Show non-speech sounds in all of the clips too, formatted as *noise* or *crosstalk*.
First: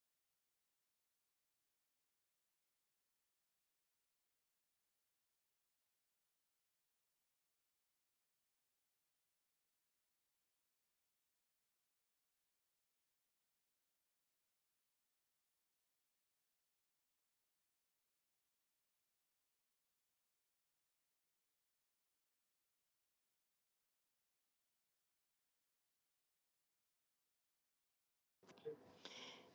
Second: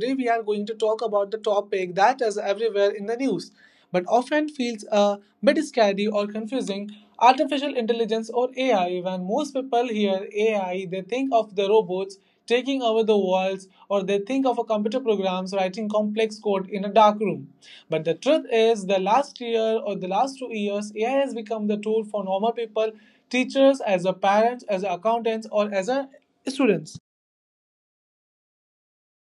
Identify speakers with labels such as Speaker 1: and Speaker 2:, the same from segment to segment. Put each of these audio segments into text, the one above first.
Speaker 1: Today, we are going to talk about the topic that is everywhere in the news but often feels a bit scary or confusing artificial intelligence or AI. When most people hear AI, they think of the robots taking over the worlds or they think of a computer programs writing complex code in a dark room but the truth is the last year or the last 2 years ai has become the tool for normal people teachers, as a parents as a accountants, or as a students.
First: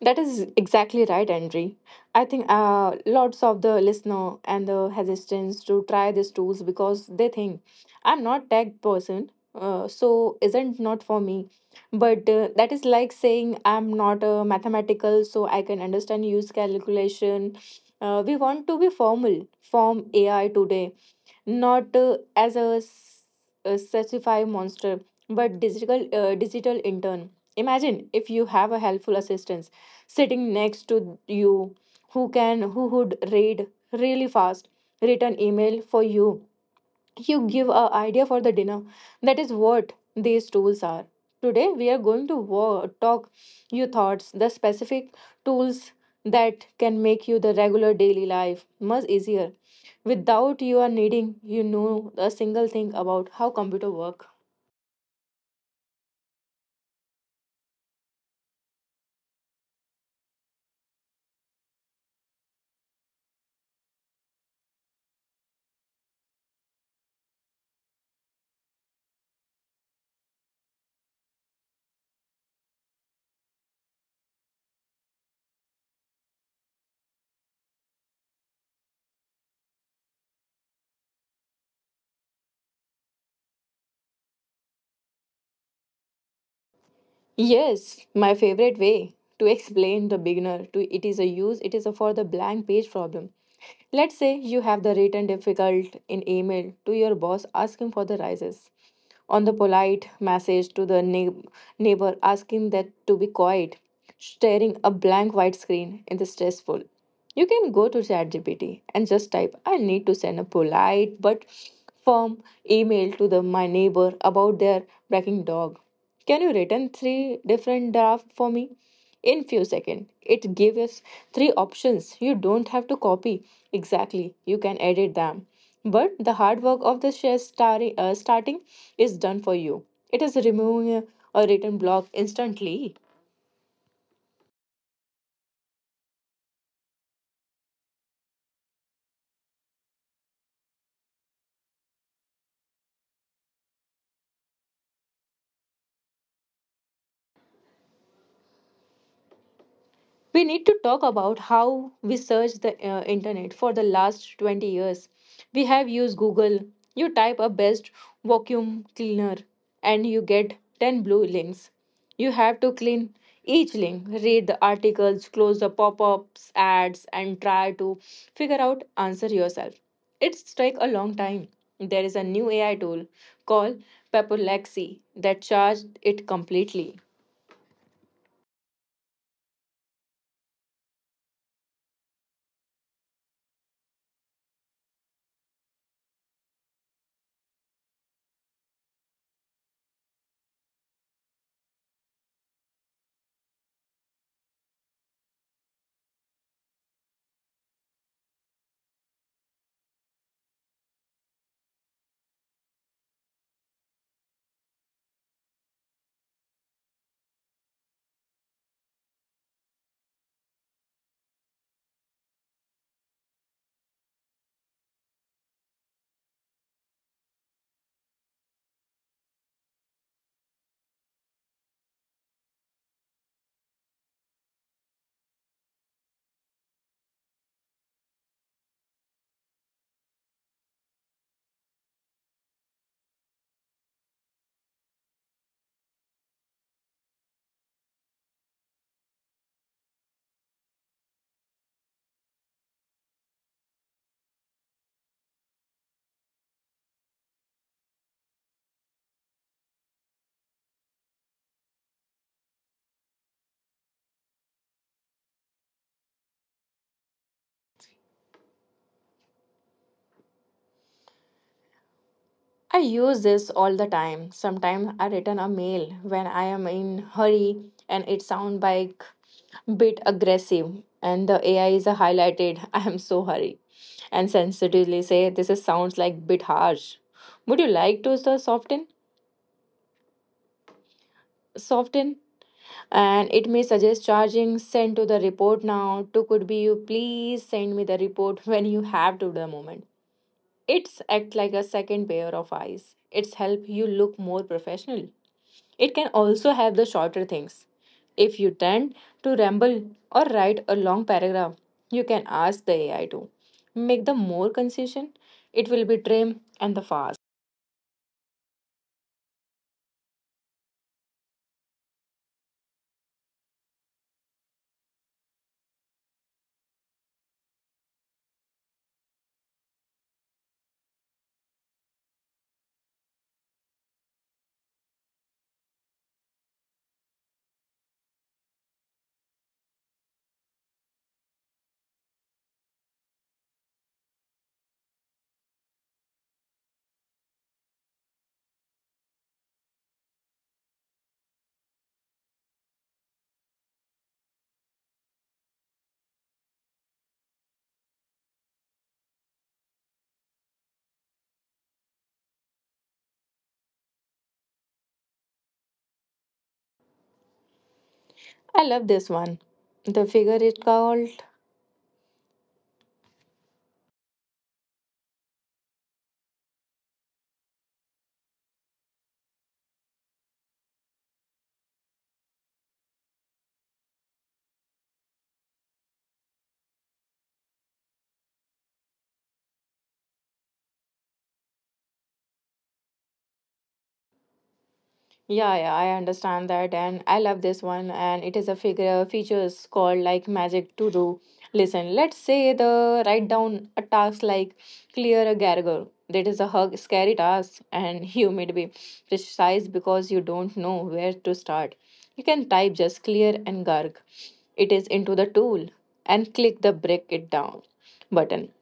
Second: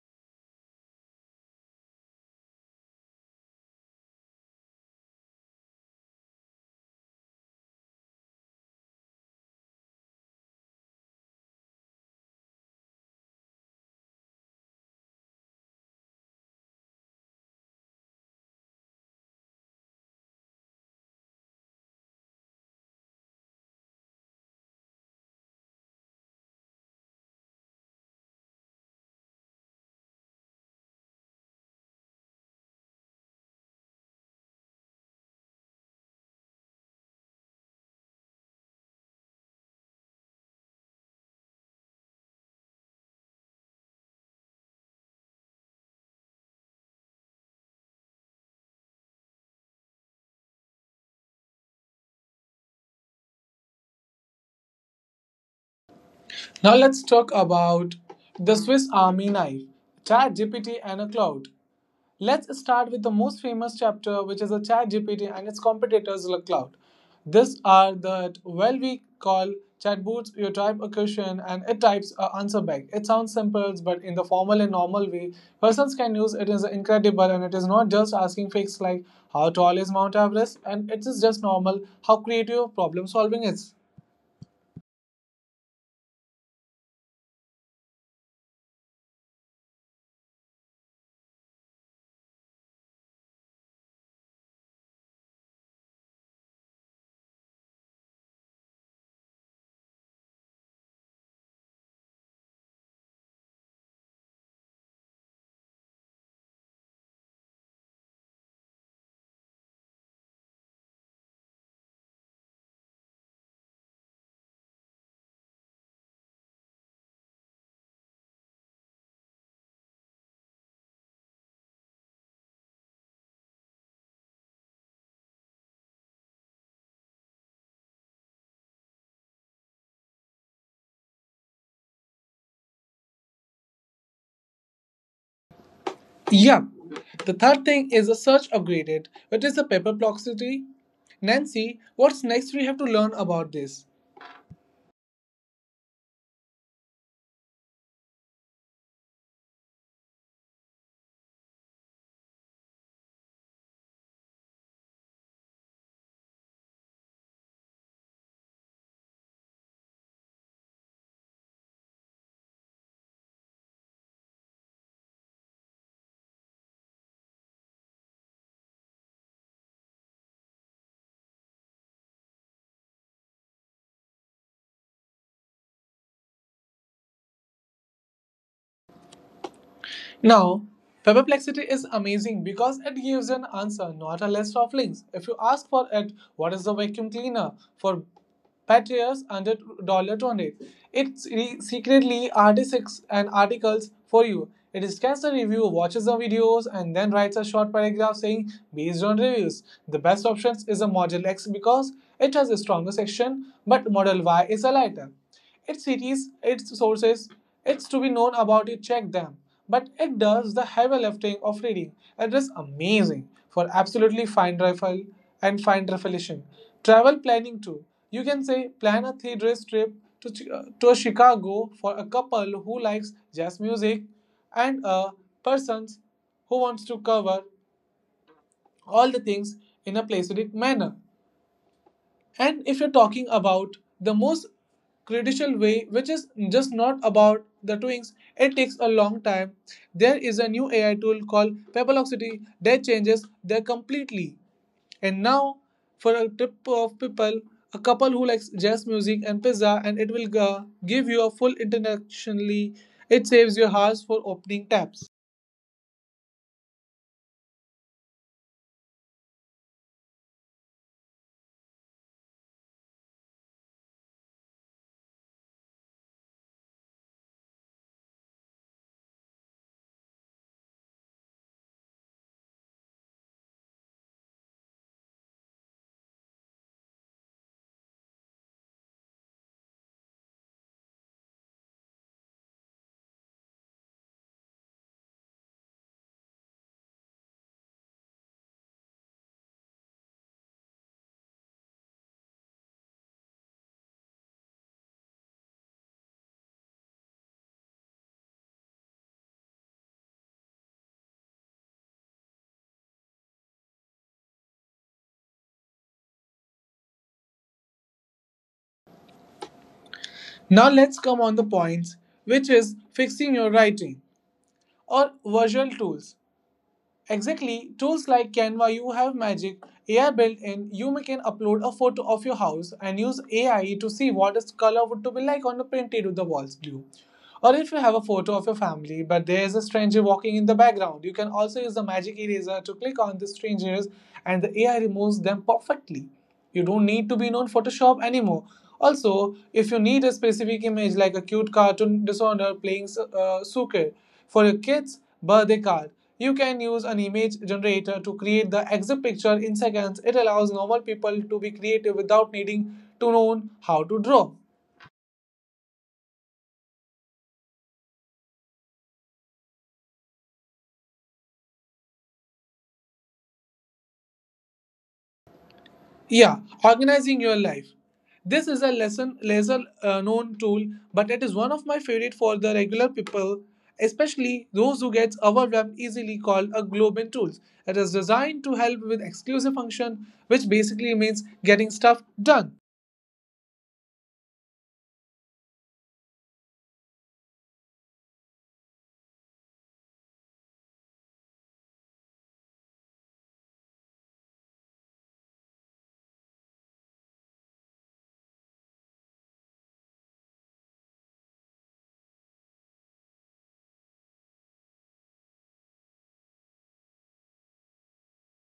Speaker 2: That is exactly right, Andre. I think lots of the listener and the hesitants to try these tools because they think I'm not tech person, so isn't not for me. But that is like saying I'm not a mathematical, so I can understand use calculation. We want to be form AI today not a specified monster but digital intern. Imagine if you have a helpful assistant sitting next to you who would read really fast, write an email for you, you give a idea for the dinner. That is what these tools are. Today we are going to talk your thoughts the specific tools that can make you the regular daily life much easier without you are needing a single thing about how computer work.
Speaker 1: Now let's talk about the Swiss Army knife, ChatGPT and a cloud. Let's start with the most famous chapter, which is a ChatGPT and its competitors, in the cloud. These are the well we call chatbots. You type a question and it types an answer back. It sounds simple, but in the formal and normal way, persons can use it is incredible and it is not just asking facts like how tall is Mount Everest and it is just normal how creative problem solving is.
Speaker 2: Yes, my favorite way to explain the beginner to it is a use it is a for the blank page problem. Let's say you have the written difficult in email to your boss asking for the rises, on the polite message to the neighbor asking that to be quiet, staring a blank white screen in the stressful. You can go to ChatGPT and just type, I need to send a polite but firm email to the my neighbor about their barking dog. Can you write in three different drafts for me? In few seconds, it gives us three options. You don't have to copy exactly. You can edit them, but the hard work of the shares starting is done for you. It is removing a written block instantly.
Speaker 1: Yeah. The third thing is a search upgraded, which is the paper perplexity. Nancy, what's next we have to learn about this?
Speaker 2: We need to talk about how we search the internet for the last 20 years. We have used Google. You type a best vacuum cleaner and you get 10 blue links. You have to clean each link, read the articles, close the pop-ups, ads, and try to figure out answer yourself. It's take a long time. There is a new AI tool called Paperlexy that charged it completely.
Speaker 1: Now, perplexity is amazing because it gives an answer, not a list of links. If you ask for it, what is the vacuum cleaner for patterns under $1 $20, it secretly articles and articles for you. It scans the review, watches the videos, and then writes a short paragraph saying, based on reviews, the best options is a Model X because it has a stronger section, but Model Y is a lighter. Its cities, its sources, it's to be known about it, check them. But it does the heavy lifting of reading. It is amazing for absolutely fine travel and fine revelation. Travel planning too. You can say plan a 3 days trip to, to Chicago for a couple who likes jazz music and a person who wants to cover all the things in a placidistic manner. And if you're talking about the most critical way, which is just not about the twinks, it takes a long time. There is a new AI tool called Pebble Oxity that changes there completely. And now, for a trip of people, a couple who likes jazz music and pizza, and it will give you a full internationally. It saves your hours for opening tabs.
Speaker 2: I use this all the time. Sometimes I return a mail when I am in hurry and it sound like bit aggressive, and the AI is a highlighted. *laughs* I am so hurry, and sensitively say this is sounds like bit harsh. Would you like to soften? Soften, and it may suggest charging send to the report now to could be you please send me the report *laughs* when you have to the moment. It's act like a second pair of eyes. It's help you look more professional. It can also have the shorter things. If you tend to ramble or write a long paragraph, you can ask the AI to make the more concession. It will be trim and the fast.
Speaker 1: Now let's come on the points, which is fixing your writing or visual tools. Exactly, tools like Canva, you have Magic, AI built in, you can upload a photo of your house and use AI to see what its color would to be like on a painted with the walls blue. Or if you have a photo of your family but there is a stranger walking in the background, you can also use the magic eraser to click on the strangers and the AI removes them perfectly. You don't need to be known Photoshop anymore. Also, if you need a specific image like a cute cartoon designer playing soccer for your kid's birthday card, you can use an image generator to create the exact picture in seconds. It allows normal people to be creative without needing to know how to draw.
Speaker 2: I love this one. The figure is called.
Speaker 1: Yeah, organizing your life. This is a lesson, lesser known tool, but it is one of my favorite for the regular people, especially those who get overwhelmed easily. Called a Globin tools. It is designed to help with exclusive function, which basically means getting stuff done.
Speaker 2: Yeah, yeah, I understand that, and I love this one. And it is a figure features called like magic to do. Listen, let's say the write down a task like clear a gargle. That is a hug, scary task, and *laughs* you may be precise because you don't know where to start. You can type just clear and garg. It is into the tool and click the break it down button,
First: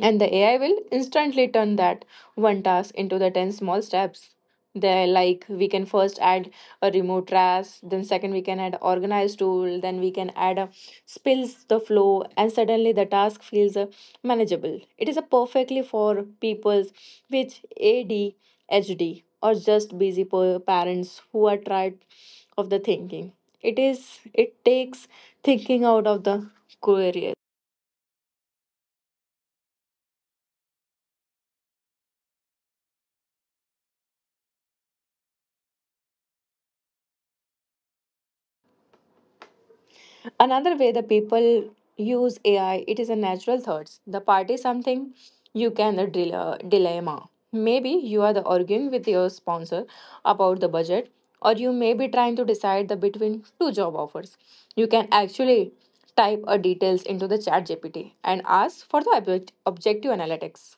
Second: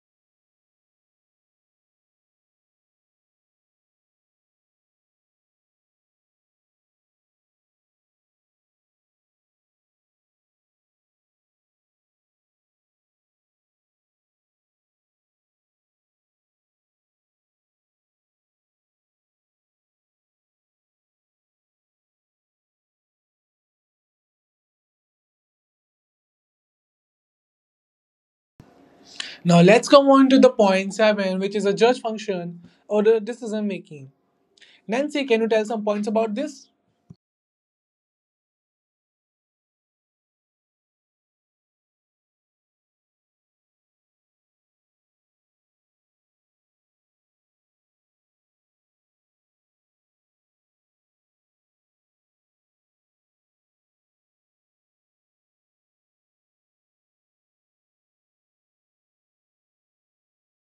Speaker 2: and the AI will instantly turn that one task into the 10 small steps. They're like we can first add a remote task, then second we can add organized tool, then we can add a spills the flow, and suddenly the task feels manageable. It is a perfectly for people with ADHD or just busy parents who are tired of the thinking. It takes thinking out of the career.
Speaker 1: Now let's come on to the point seven, which is a judge function or the decision making. Nancy, can you tell some points about this?
Speaker 2: Another way the people use AI, it is a natural thoughts. The part is something you can the dilemma. Maybe you are the arguing with your sponsor about the budget, or you may be trying to decide the between two job offers. You can actually type a details into the chat GPT and ask for the objective analytics.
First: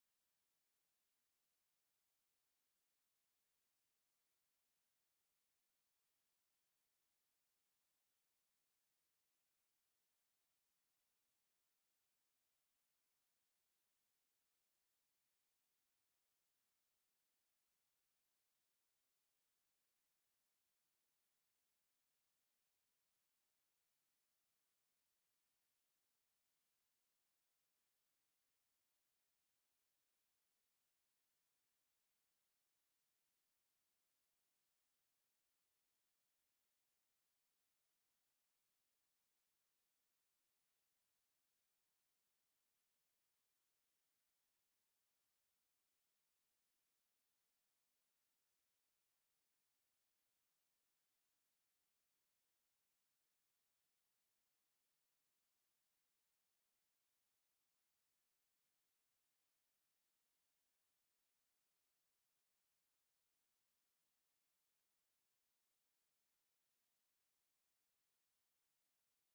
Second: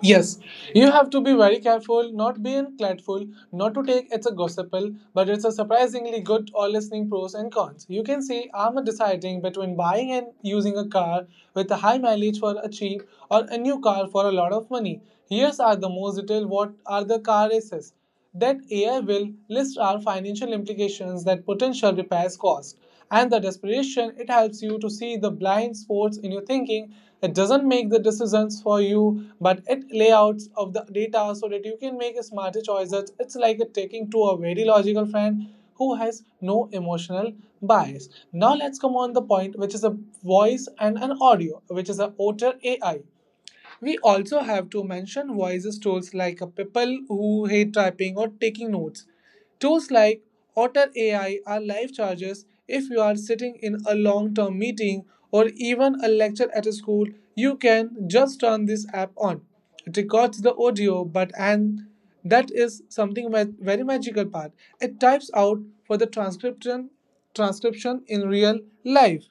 Speaker 1: Yes, you have to be very careful, not be unclatful, not to take it's a gossipal, but it's a surprisingly good or listening pros and cons. You can see I'm deciding between buying and using a car with a high mileage for a cheap or a new car for a lot of money. Here's are the most detail what are the car races. That AI will list our financial implications that potential repairs cost, and the desperation it helps you to see the blind spots in your thinking. It doesn't make the decisions for you, but it layouts of the data so that you can make smarter choices. It's like a taking to a very logical friend who has no emotional bias. Now let's come on the point which is a voice and an audio, which is a otter AI. We also have to mention voices tools like people who hate typing or taking notes. Tools like Otter AI are life chargers. If you are sitting in a long term meeting or even a lecture at a school, you can just turn this app on. It records the audio, but and that is something very magical part. It types out for the transcription in real life.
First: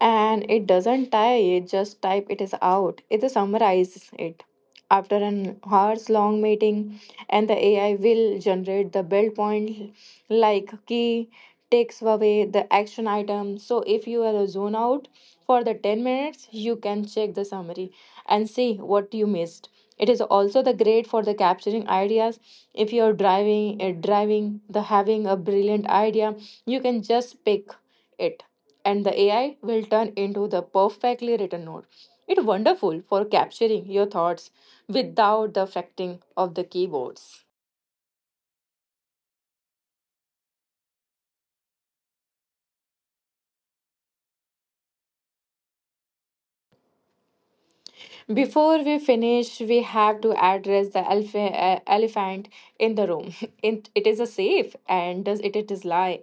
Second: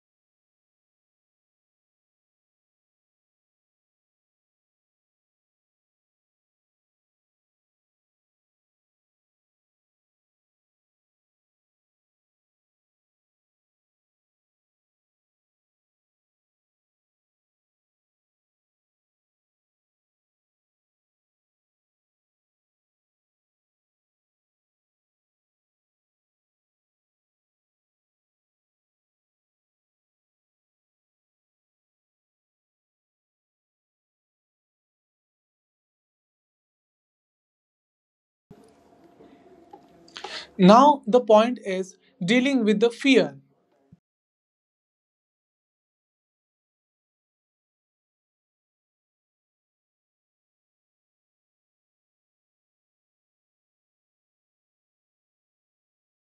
Speaker 2: And it doesn't tie, it just type it is out, it summarizes it. After an hours long meeting, and the AI will generate the build point, like key takes away the action item. So if you are zone out for the 10 minutes, you can check the summary and see what you missed. It is also the great for the capturing ideas. If you are driving the having a brilliant idea, you can just pick it, and the AI will turn into the perfectly written note. It's wonderful for capturing your thoughts without the affecting of the keyboards.
Speaker 1: Now the point is dealing with the fear.
Speaker 2: Before we finish, we have to address the elephant in the room. *laughs* It is a safe, and does it is lie.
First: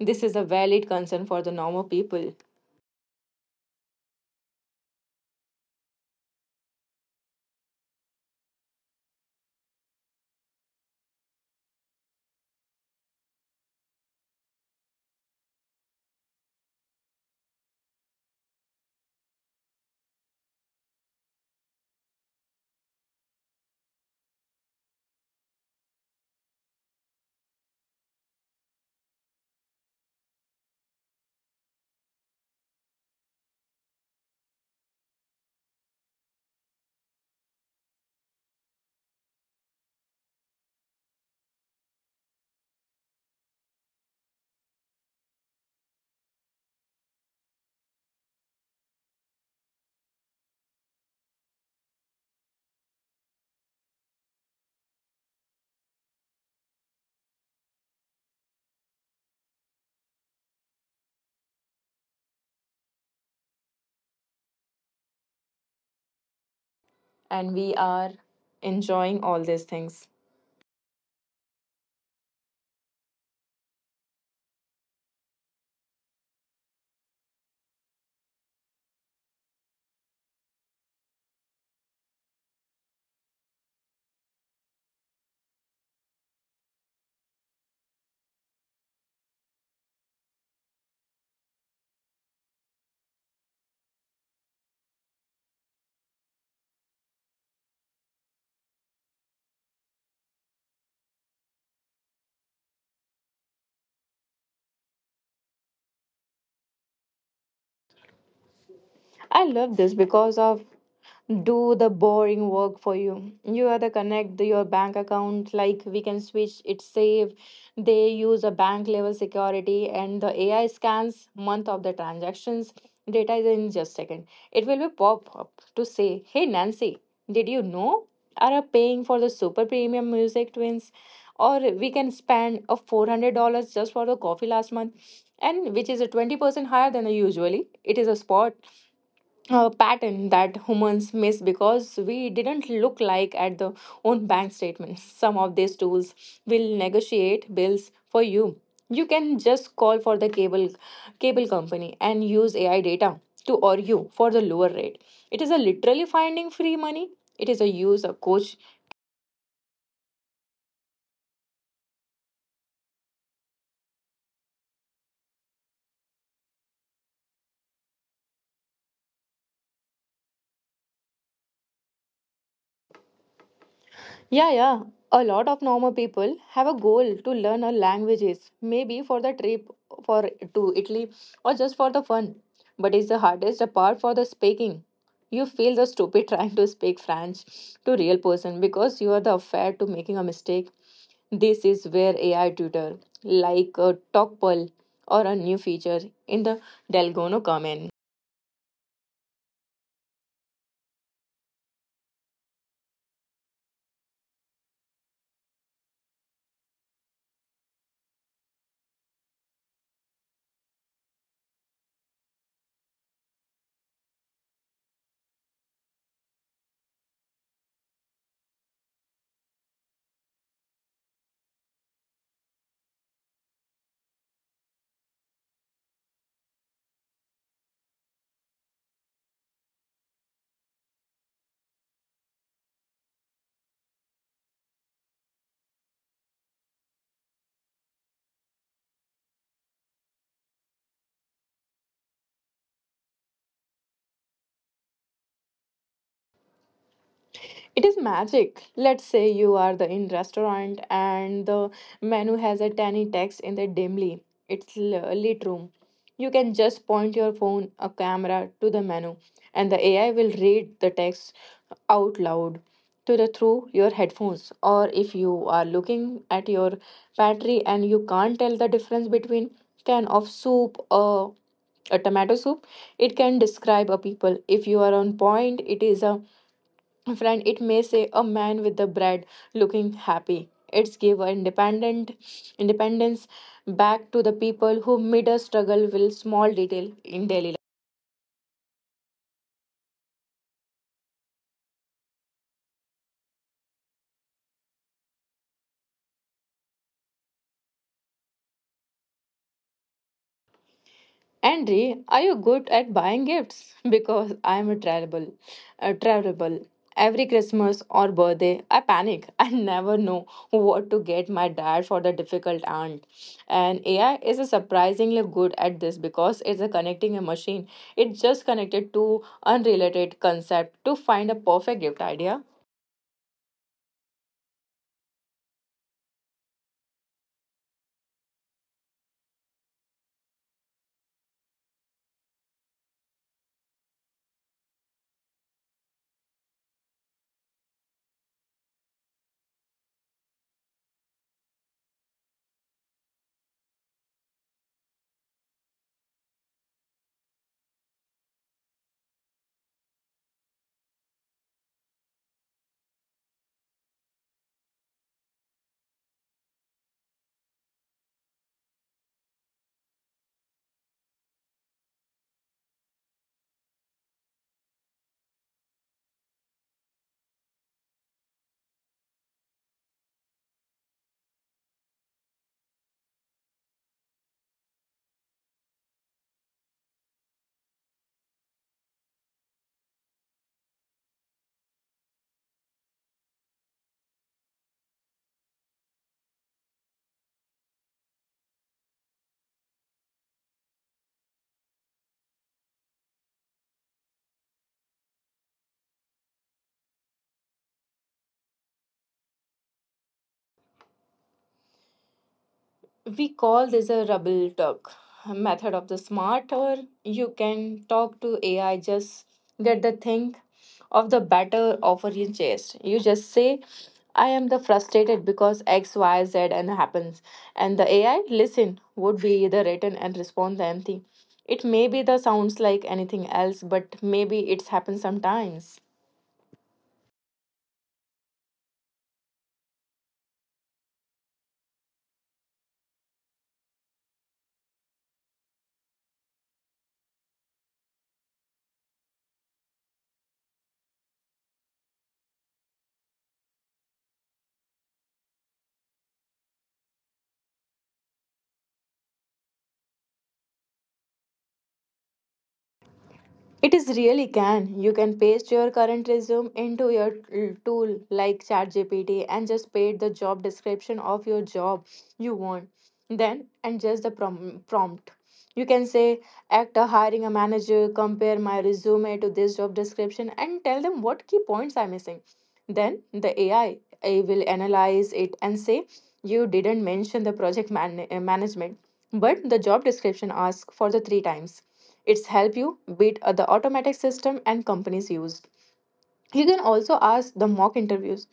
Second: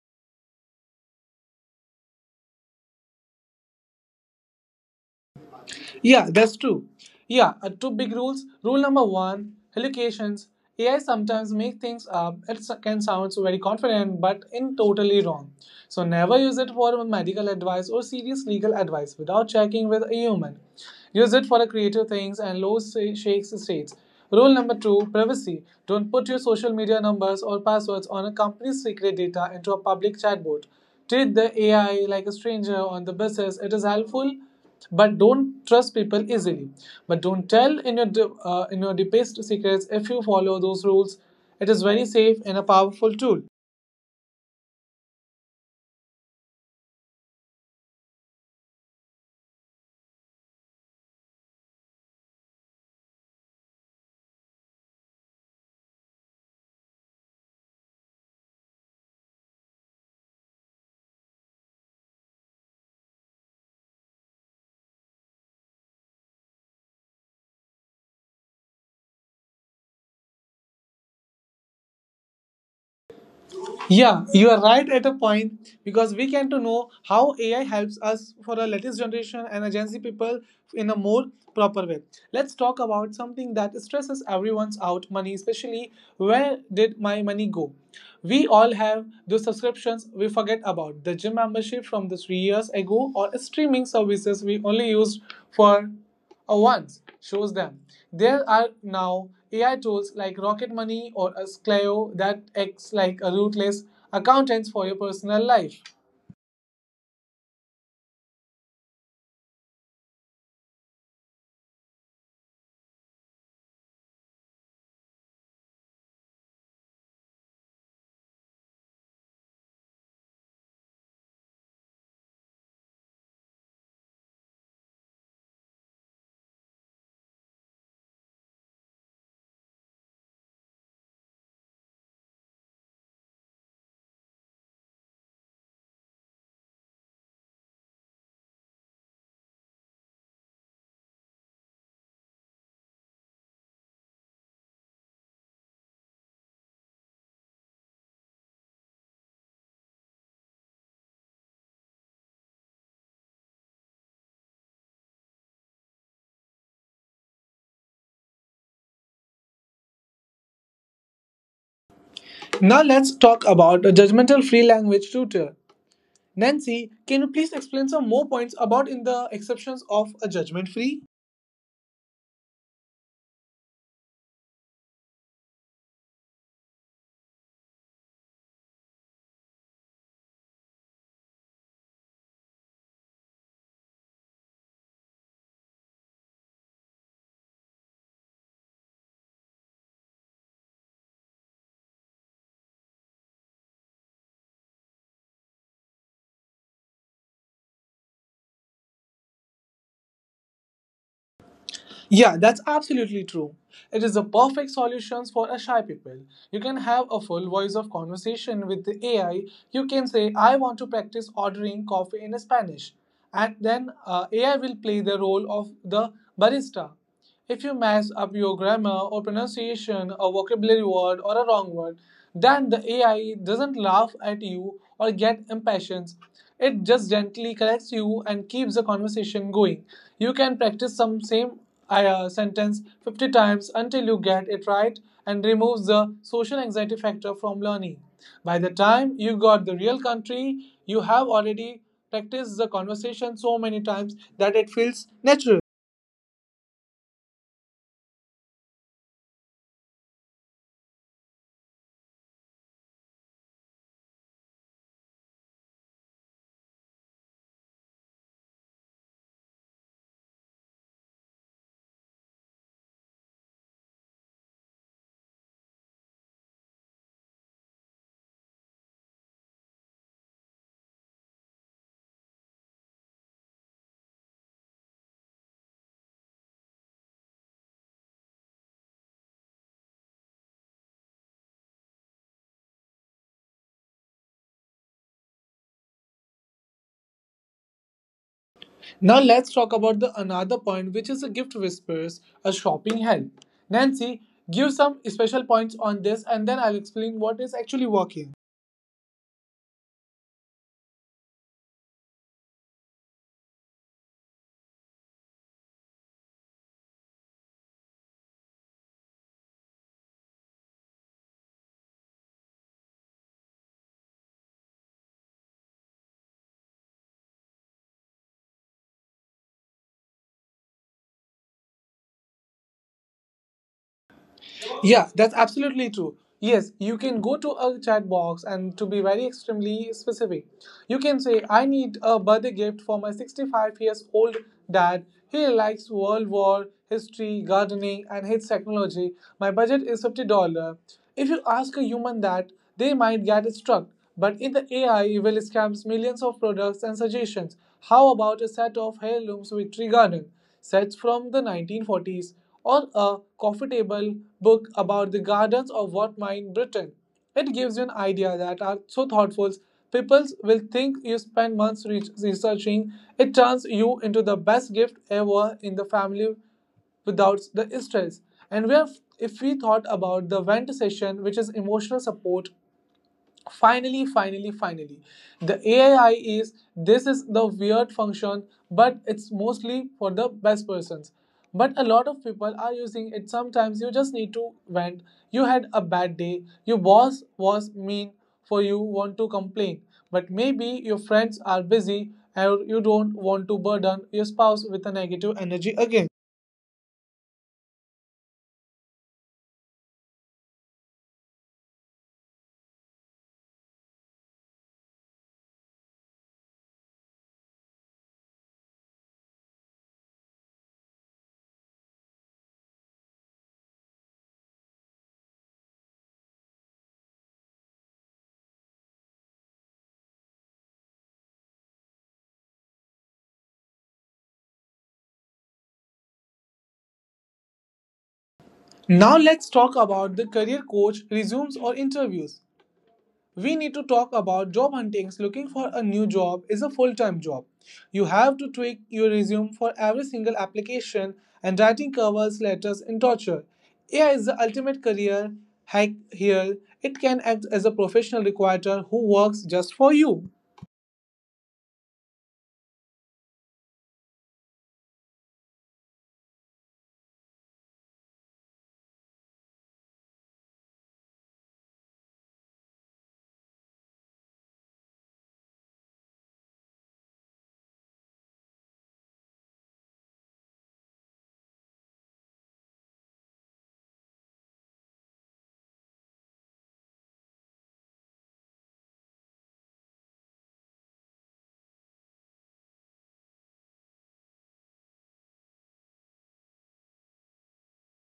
Speaker 2: This is a valid concern for the normal people,
Speaker 1: Yeah, that's true. Yeah, two big rules. Rule number one hallucinations. AI sometimes make things up. It can sound so very confident, but in totally wrong. So never use it for medical advice or serious legal advice without checking with a human. Use it for creative things and low shakes states. Rule number two privacy. Don't put your social media numbers or passwords on a company's secret data into a public chatbot. Treat the AI like a stranger on the buses. It is helpful, but don't trust people easily. But don't tell in your deepest secrets if you follow those rules. It is very safe and a powerful tool.
Speaker 2: and we are enjoying all these things.
Speaker 1: Yeah, you are right at a point because we can to know how AI helps us for a latest generation and agency people in a more proper way. Let's talk about something that stresses everyone's out money, especially where did my money go? We all have those subscriptions we forget about the gym membership from the 3 years ago or streaming services we only used for or once shows them. There are now AI tools like Rocket Money or Ascleo that acts like a ruthless accountants for your personal life.
Speaker 2: I love this because of do the boring work for you. You are the connect your bank account like we can switch it save. They use a bank level security, and the AI scans month of the transactions. Data is in just second. It will be pop up to say, Hey Nancy, did you know? Are paying for the super premium music twins? Or we can spend a $400 just for the coffee last month, and which is a 20% higher than the usually. It is a spot pattern that humans miss because we didn't look like at the own bank statements. Some of these tools will negotiate bills for you. You can just call for the cable company and use AI data to or you for the lower rate. It is a literally finding free money. It is a use a coach.
Speaker 1: Now let's talk about a judgmental free language tutor. Nancy, can you please explain some more points about in the exceptions of a judgment free?
Speaker 2: Yeah, yeah. A lot of normal people have a goal to learn a languages, maybe for the trip for to Italy or just for the fun. But it's the hardest part for the speaking. You feel the stupid *laughs* trying to speak French to real person because you are the afraid to making a mistake. This is where AI tutor like a TalkPal or a new feature in the Delgono come in.
Speaker 1: Yeah, that's absolutely true. It is the perfect solutions for a shy people. You can have a full voice of conversation with the AI. You can say, "I want to practice ordering coffee in Spanish," and then AI will play the role of the barista. If you mess up your grammar or pronunciation, a vocabulary word or a wrong word, then the AI doesn't laugh at you or get impatient. It just gently corrects you and keeps the conversation going. You can practice some same a sentence 50 times until you get it right and removes the social anxiety factor from learning. By the time you got the real country, you have already practiced the conversation so many times that it feels natural.
Speaker 2: It is magic. Let's say you are the in restaurant and the menu has a tiny text in the dimly lit room. You can just point your phone a camera to the menu, and the AI will read the text out loud to the through your headphones. Or if you are looking at your pantry and you can't tell the difference between can of soup or a tomato soup, it can describe a people if you are on point. It is a Friend, it may say a man with the bread looking happy. It's give our independent independence back to the people who made us struggle with small detail in daily.
Speaker 1: Now let's talk about the another point which is the gift whispers, a shopping help. Nancy, give some special points on this and then I'll explain what is actually working.
Speaker 2: Andre, are you good at buying gifts? *laughs* Because I am a terrible, a terrible. Every Christmas or birthday, I panic. *laughs* I never know what to get my dad for the difficult aunt. And AI is a surprisingly good at this because it's a connecting a machine. It just connected to unrelated concept to find a perfect gift idea.
Speaker 1: Yeah, that's absolutely true. Yes, you can go to a chat box and to be very extremely specific, you can say, I need a birthday gift for my 65 years old dad. He likes World War, history, gardening, and hates technology. My budget is $50. If you ask a human that, they might get struck. But in the AI, it will scams millions of products and suggestions. How about a set of heirlooms with tree garden? Sets from the 1940s, or a coffee table book about the gardens of what mine Britain. It gives you an idea that are so thoughtful, people will think you spend months researching. It turns you into the best gift ever in the family without the stress. And we have, if we thought about the vent session, which is emotional support finally the ai is this is the weird function but it's mostly for the best persons but a lot of people are using it sometimes you just need to vent you had a bad day your boss was mean for you want to complain but maybe your friends are busy and you don't want to burden your spouse with a negative energy again
Speaker 2: We call this a rubble talk method of the smart. Or you can talk to AI just get the thing of the better offer you chase. You just say, I am the frustrated because X Y Z and happens, and the AI listen would be the written and respond the empty. It may be the sounds like anything else, but maybe it's happened sometimes.
Speaker 1: now let's talk about the career coach resumes or interviews we need to talk about job hunting. Looking for a new job is a full time job. You have to tweak your resume for every single application and writing covers, letters, and torture. AI is the ultimate career hack here. It can act as a professional recruiter who works just for you.
Speaker 2: It is really can. You can paste your current resume into your tool like ChatGPT and just paste the job description of your job you want. Then and just the prompt. You can say, act a hiring a manager, compare my resume to this job description, and tell them what key points I'm missing. Then the AI will analyze it and say, you didn't mention the project management, but the job description asks for the three times. It's help you beat the automatic system and companies use. You can also ask the mock interviews,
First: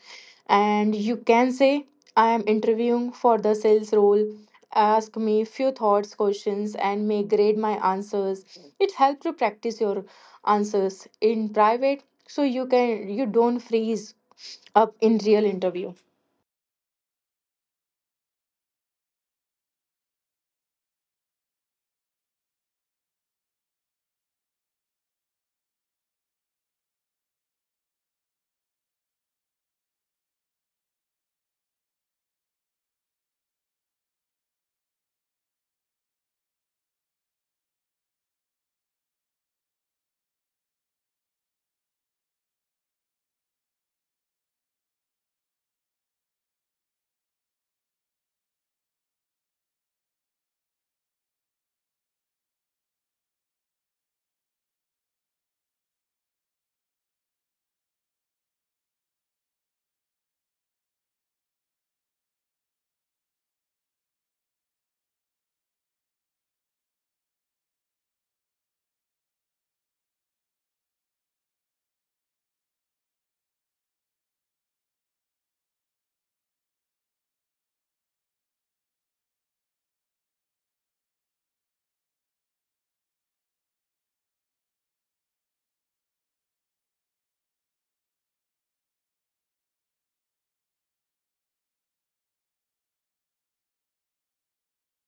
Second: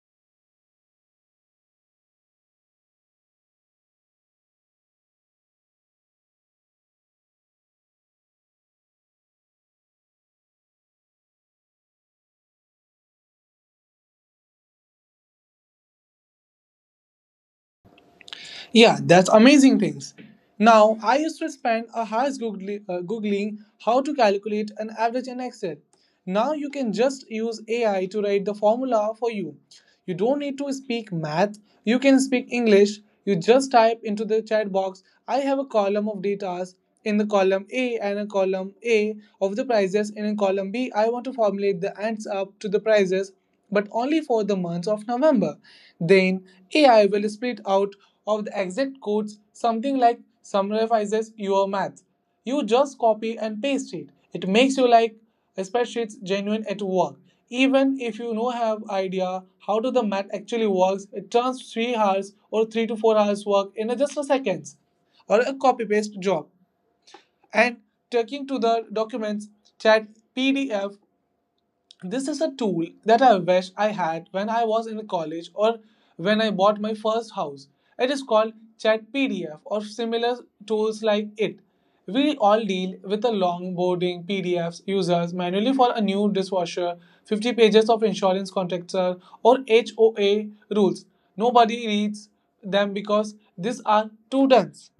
Speaker 2: and you can say, I am interviewing for the sales role. Ask me few thoughts, questions, and may grade my answers. It helps you practice your answers in private so you don't freeze up in real interview.
Speaker 1: Yeah, that's amazing things. Now, I used to spend a hours Googling how to calculate an average in Excel. Now you can just use AI to write the formula for you. You don't need to speak math, you can speak English. You just type into the chat box, I have a column of datas in the column A and a column A of the prices, and in column B, I want to formulate the ends up to the prices, but only for the months of November. Then AI will split out of the exact codes, something like summarizes your math. You just copy and paste it. It makes you like a spreadsheets genuine at work. Even if you no have idea how do the math actually works, it turns 3 hours or 3 to 4 hours work in a just a seconds or a copy paste job. And taking to the documents, chat, PDF this is a tool that I wish I had when I was in college or when I bought my first house. It is called Chat PDF or similar tools like it. We all deal with the long boarding PDFs users manually for a new dishwasher, 50 pages of insurance contractor or HOA rules. Nobody reads them because these are too dense.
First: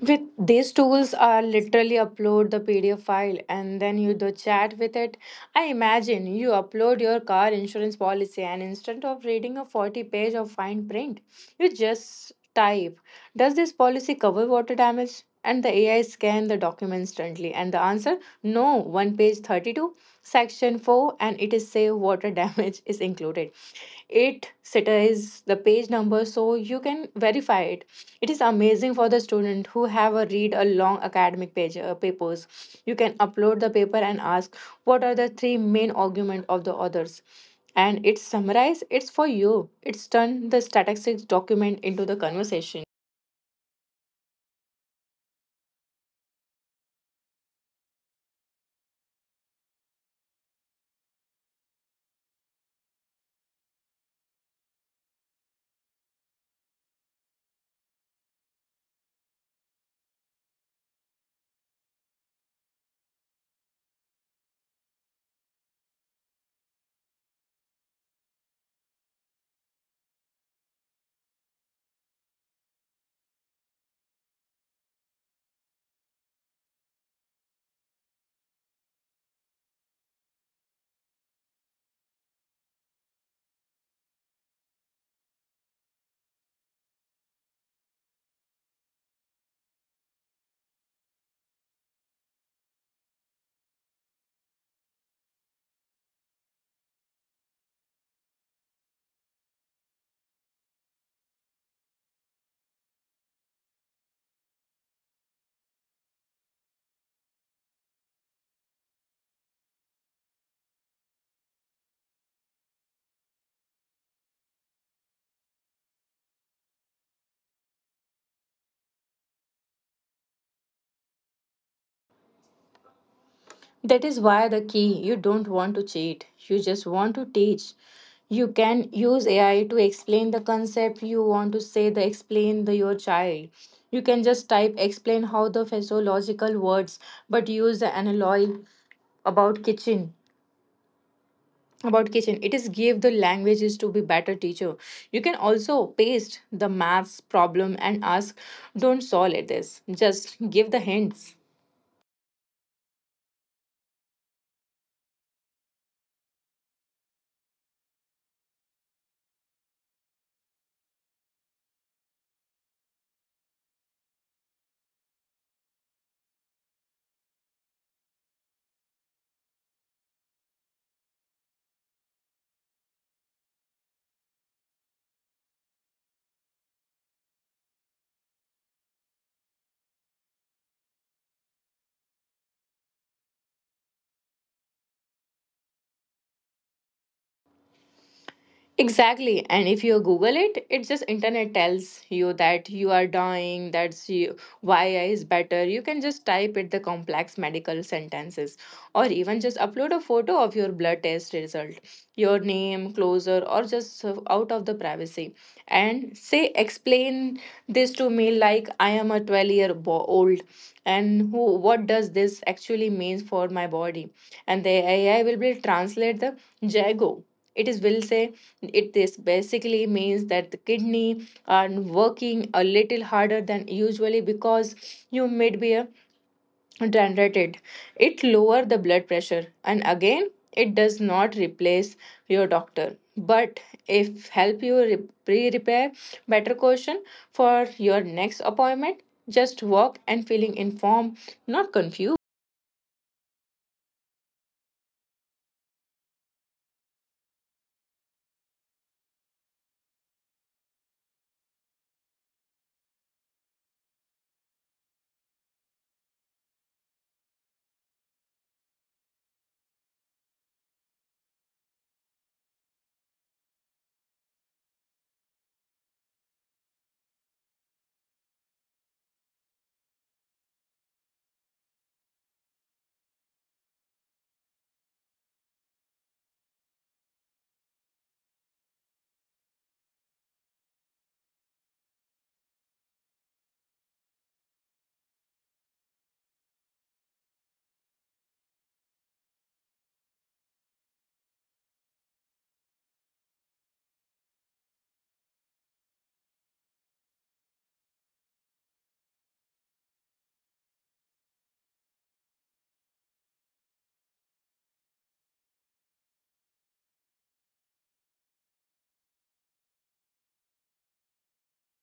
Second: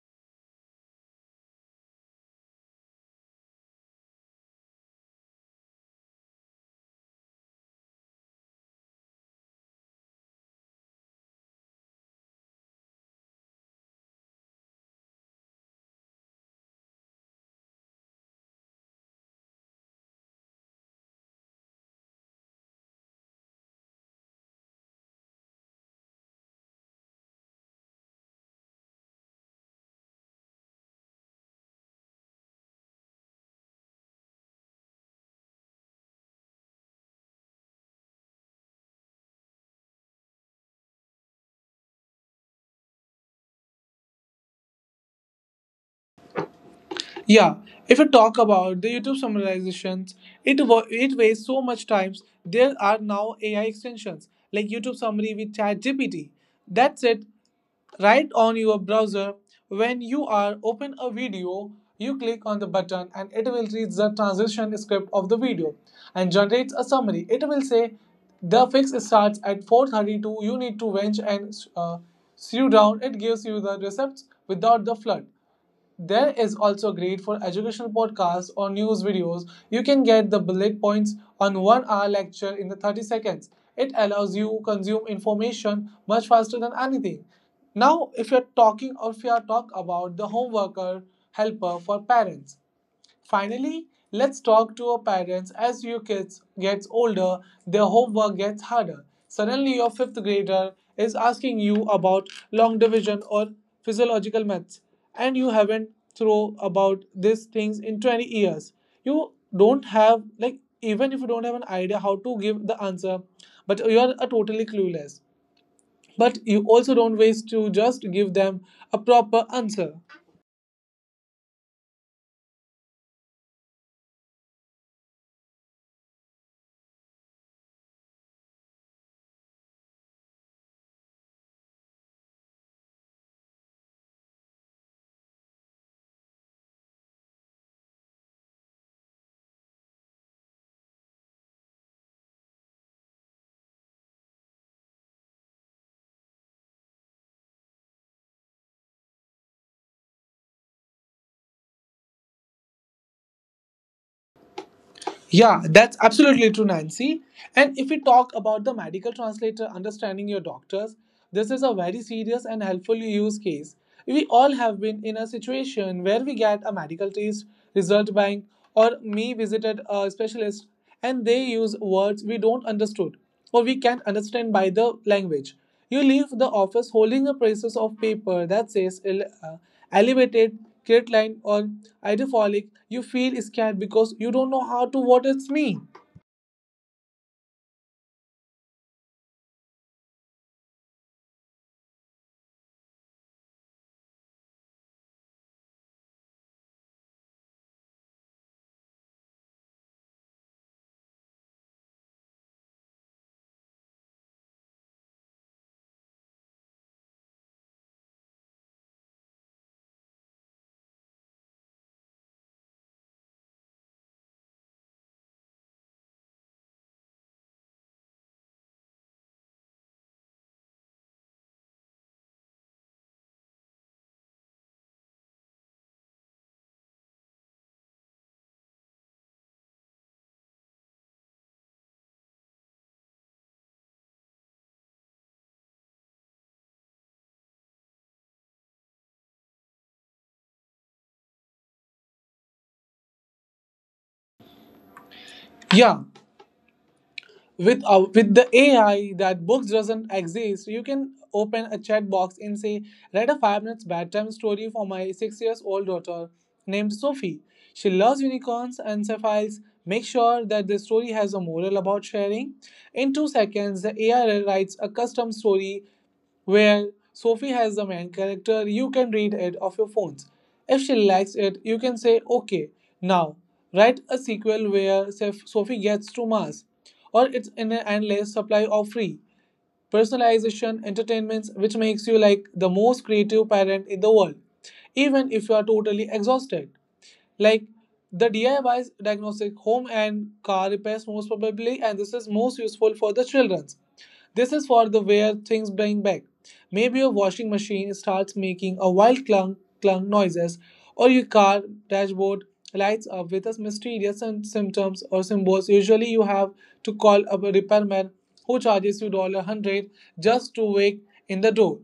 Speaker 2: With these tools, I literally upload the PDF file and then you do chat with it. I imagine you upload your car insurance policy, and instead of reading a 40 page of fine print, you just type, Does this policy cover water damage? And the AI scan the document instantly. And the answer, no, one page 32, section 4, and it is say water *laughs* damage is included. It cities the page number so you can verify it. It is amazing for the student who have a read a long academic page papers. You can upload the paper and ask, what are the three main argument of the authors? And it's summarize it's for you, it's turn the statistics document into the conversation.
Speaker 1: Yeah, if you talk about the YouTube summarizations, it wastes so much time. There are now AI extensions like YouTube Summary with ChatGPT. That's it. Right on your browser, when you are open a video, you click on the button and it will read the transition script of the video and generates a summary. It will say the fix starts at 4:32. You need to winch and slew down. It gives you the recepts without the flood. There is also great for educational podcasts or news videos. You can get the bullet points on 1 hour lecture in the 30 seconds. It allows you to consume information much faster than anything. Now, if you're talking or if you are talk about the home worker helper for parents, finally, let's talk to our parents. As your kids gets older, their homework gets harder. Suddenly, your fifth grader is asking you about long division or physiological maths, and you haven't thrown about these things in 20 years. You don't have like even if you don't have an idea how to give the answer, but you are a totally clueless. But you also don't waste to just give them a proper answer.
Speaker 2: That is why the key you don't want to cheat, you just want to teach. You can use AI to explain the concept you want to say, the explain the your child. You can just type, explain how the physiological words but use the analogy about kitchen about kitchen. It is give the languages to be better teacher. You can also paste the maths problem and ask, don't solve it, this just give the hints.
Speaker 1: Yeah, that's absolutely true, Nancy. And if we talk about the medical translator understanding your doctors, this is a very serious and helpful use case. We all have been in a situation where we get a medical test result bank or me visited a specialist and they use words we don't understood or we can understand by the language. You leave the office holding a pieces of paper that says elevated, line or hydrophilic. You feel scared because you don't know how to what it's mean.
Speaker 2: Exactly. And if you Google it, it's just internet tells you that you are dying, that's you, why is better. You can just type it the complex medical sentences or even just upload a photo of your blood test result, your name, closer, or just out of the privacy. And say, explain this to me like I am a 12 year old and who what does this actually means for my body, and the AI will be translate the Jago. It is will say it this basically means that the kidney are working a little harder than usually because you might be a hydrated. It lower the blood pressure, and again it does not replace your doctor, but if help you pre-prepare better question for your next appointment, just walk and feeling informed, not confused.
Speaker 1: Yeah, with the AI that books doesn't exist, you can open a chat box and say, "Write a 5 minutes bedtime story for my 6 years old daughter named Sophie. She loves unicorns and sapphires. Make sure that the story has a moral about sharing." In 2 seconds, the AI writes a custom story where Sophie has the main character, you can read it off your phones. If she likes it, you can say, okay, now write a sequel where Sophie gets to Mars, or it's in an endless supply of free personalization entertainments, which makes you like the most creative parent in the world, even if you are totally exhausted. Like the DIYs diagnostic home and car repairs most probably, and this is most useful for the children this is for the where things bring back. Maybe your washing machine starts making a wild clunk clunk noises, or your car dashboard lights up with a mysterious symptoms or symbols. Usually, you have to call up a repairman who charges you dollar hundred just to wake in the door.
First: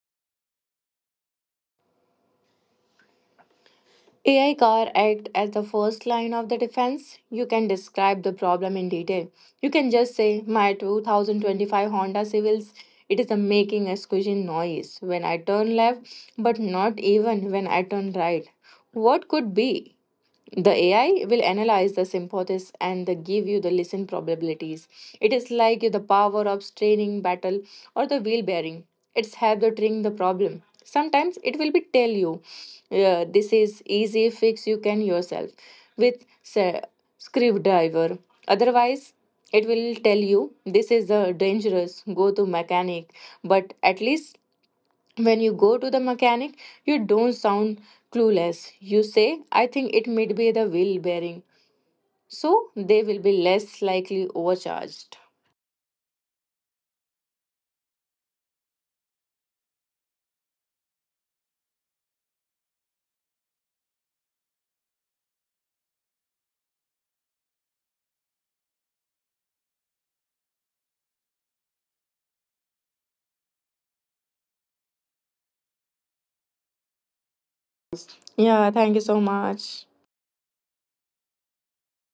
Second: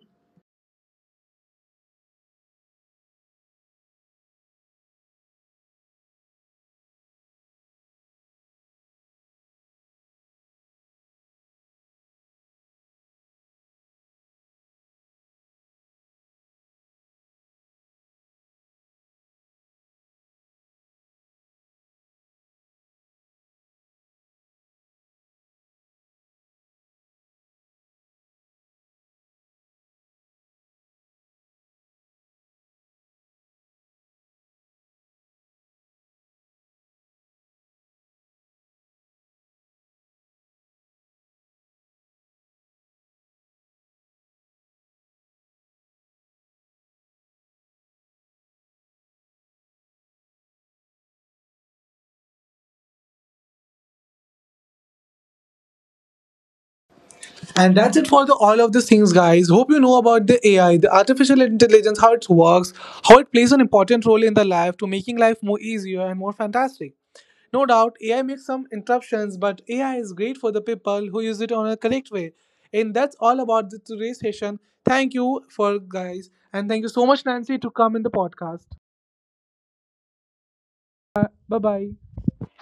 Speaker 2: AI car act as the first line of the defense. You can describe the problem in detail. You can just say, my 2025 Honda Civics, it is a making a squishing noise when I turn left but not even when I turn right. What could be? The AI will analyze the sympathies and the give you the listen probabilities. It is like the power of straining battle or the wheel bearing. It's have the tring the problem. Sometimes it will be tell you, this is easy fix you can yourself with screwdriver. Otherwise, it will tell you this is the dangerous go to mechanic. But at least when you go to the mechanic, you don't sound clueless. You say, I think it might be the wheel bearing. So they will be less likely overcharged.
Speaker 1: And that's it for the all of these things, guys. Hope you know about the AI, the artificial intelligence, how it works, how it plays an important role in the life to making life more easier and more fantastic. No doubt, AI makes some interruptions, but AI is great for the people who use it on a correct way. And that's all about the today's session. Thank you for guys, and thank you so much, Nancy, to come in the podcast.
Speaker 2: Yeah, thank you so much.
Speaker 1: Bye bye.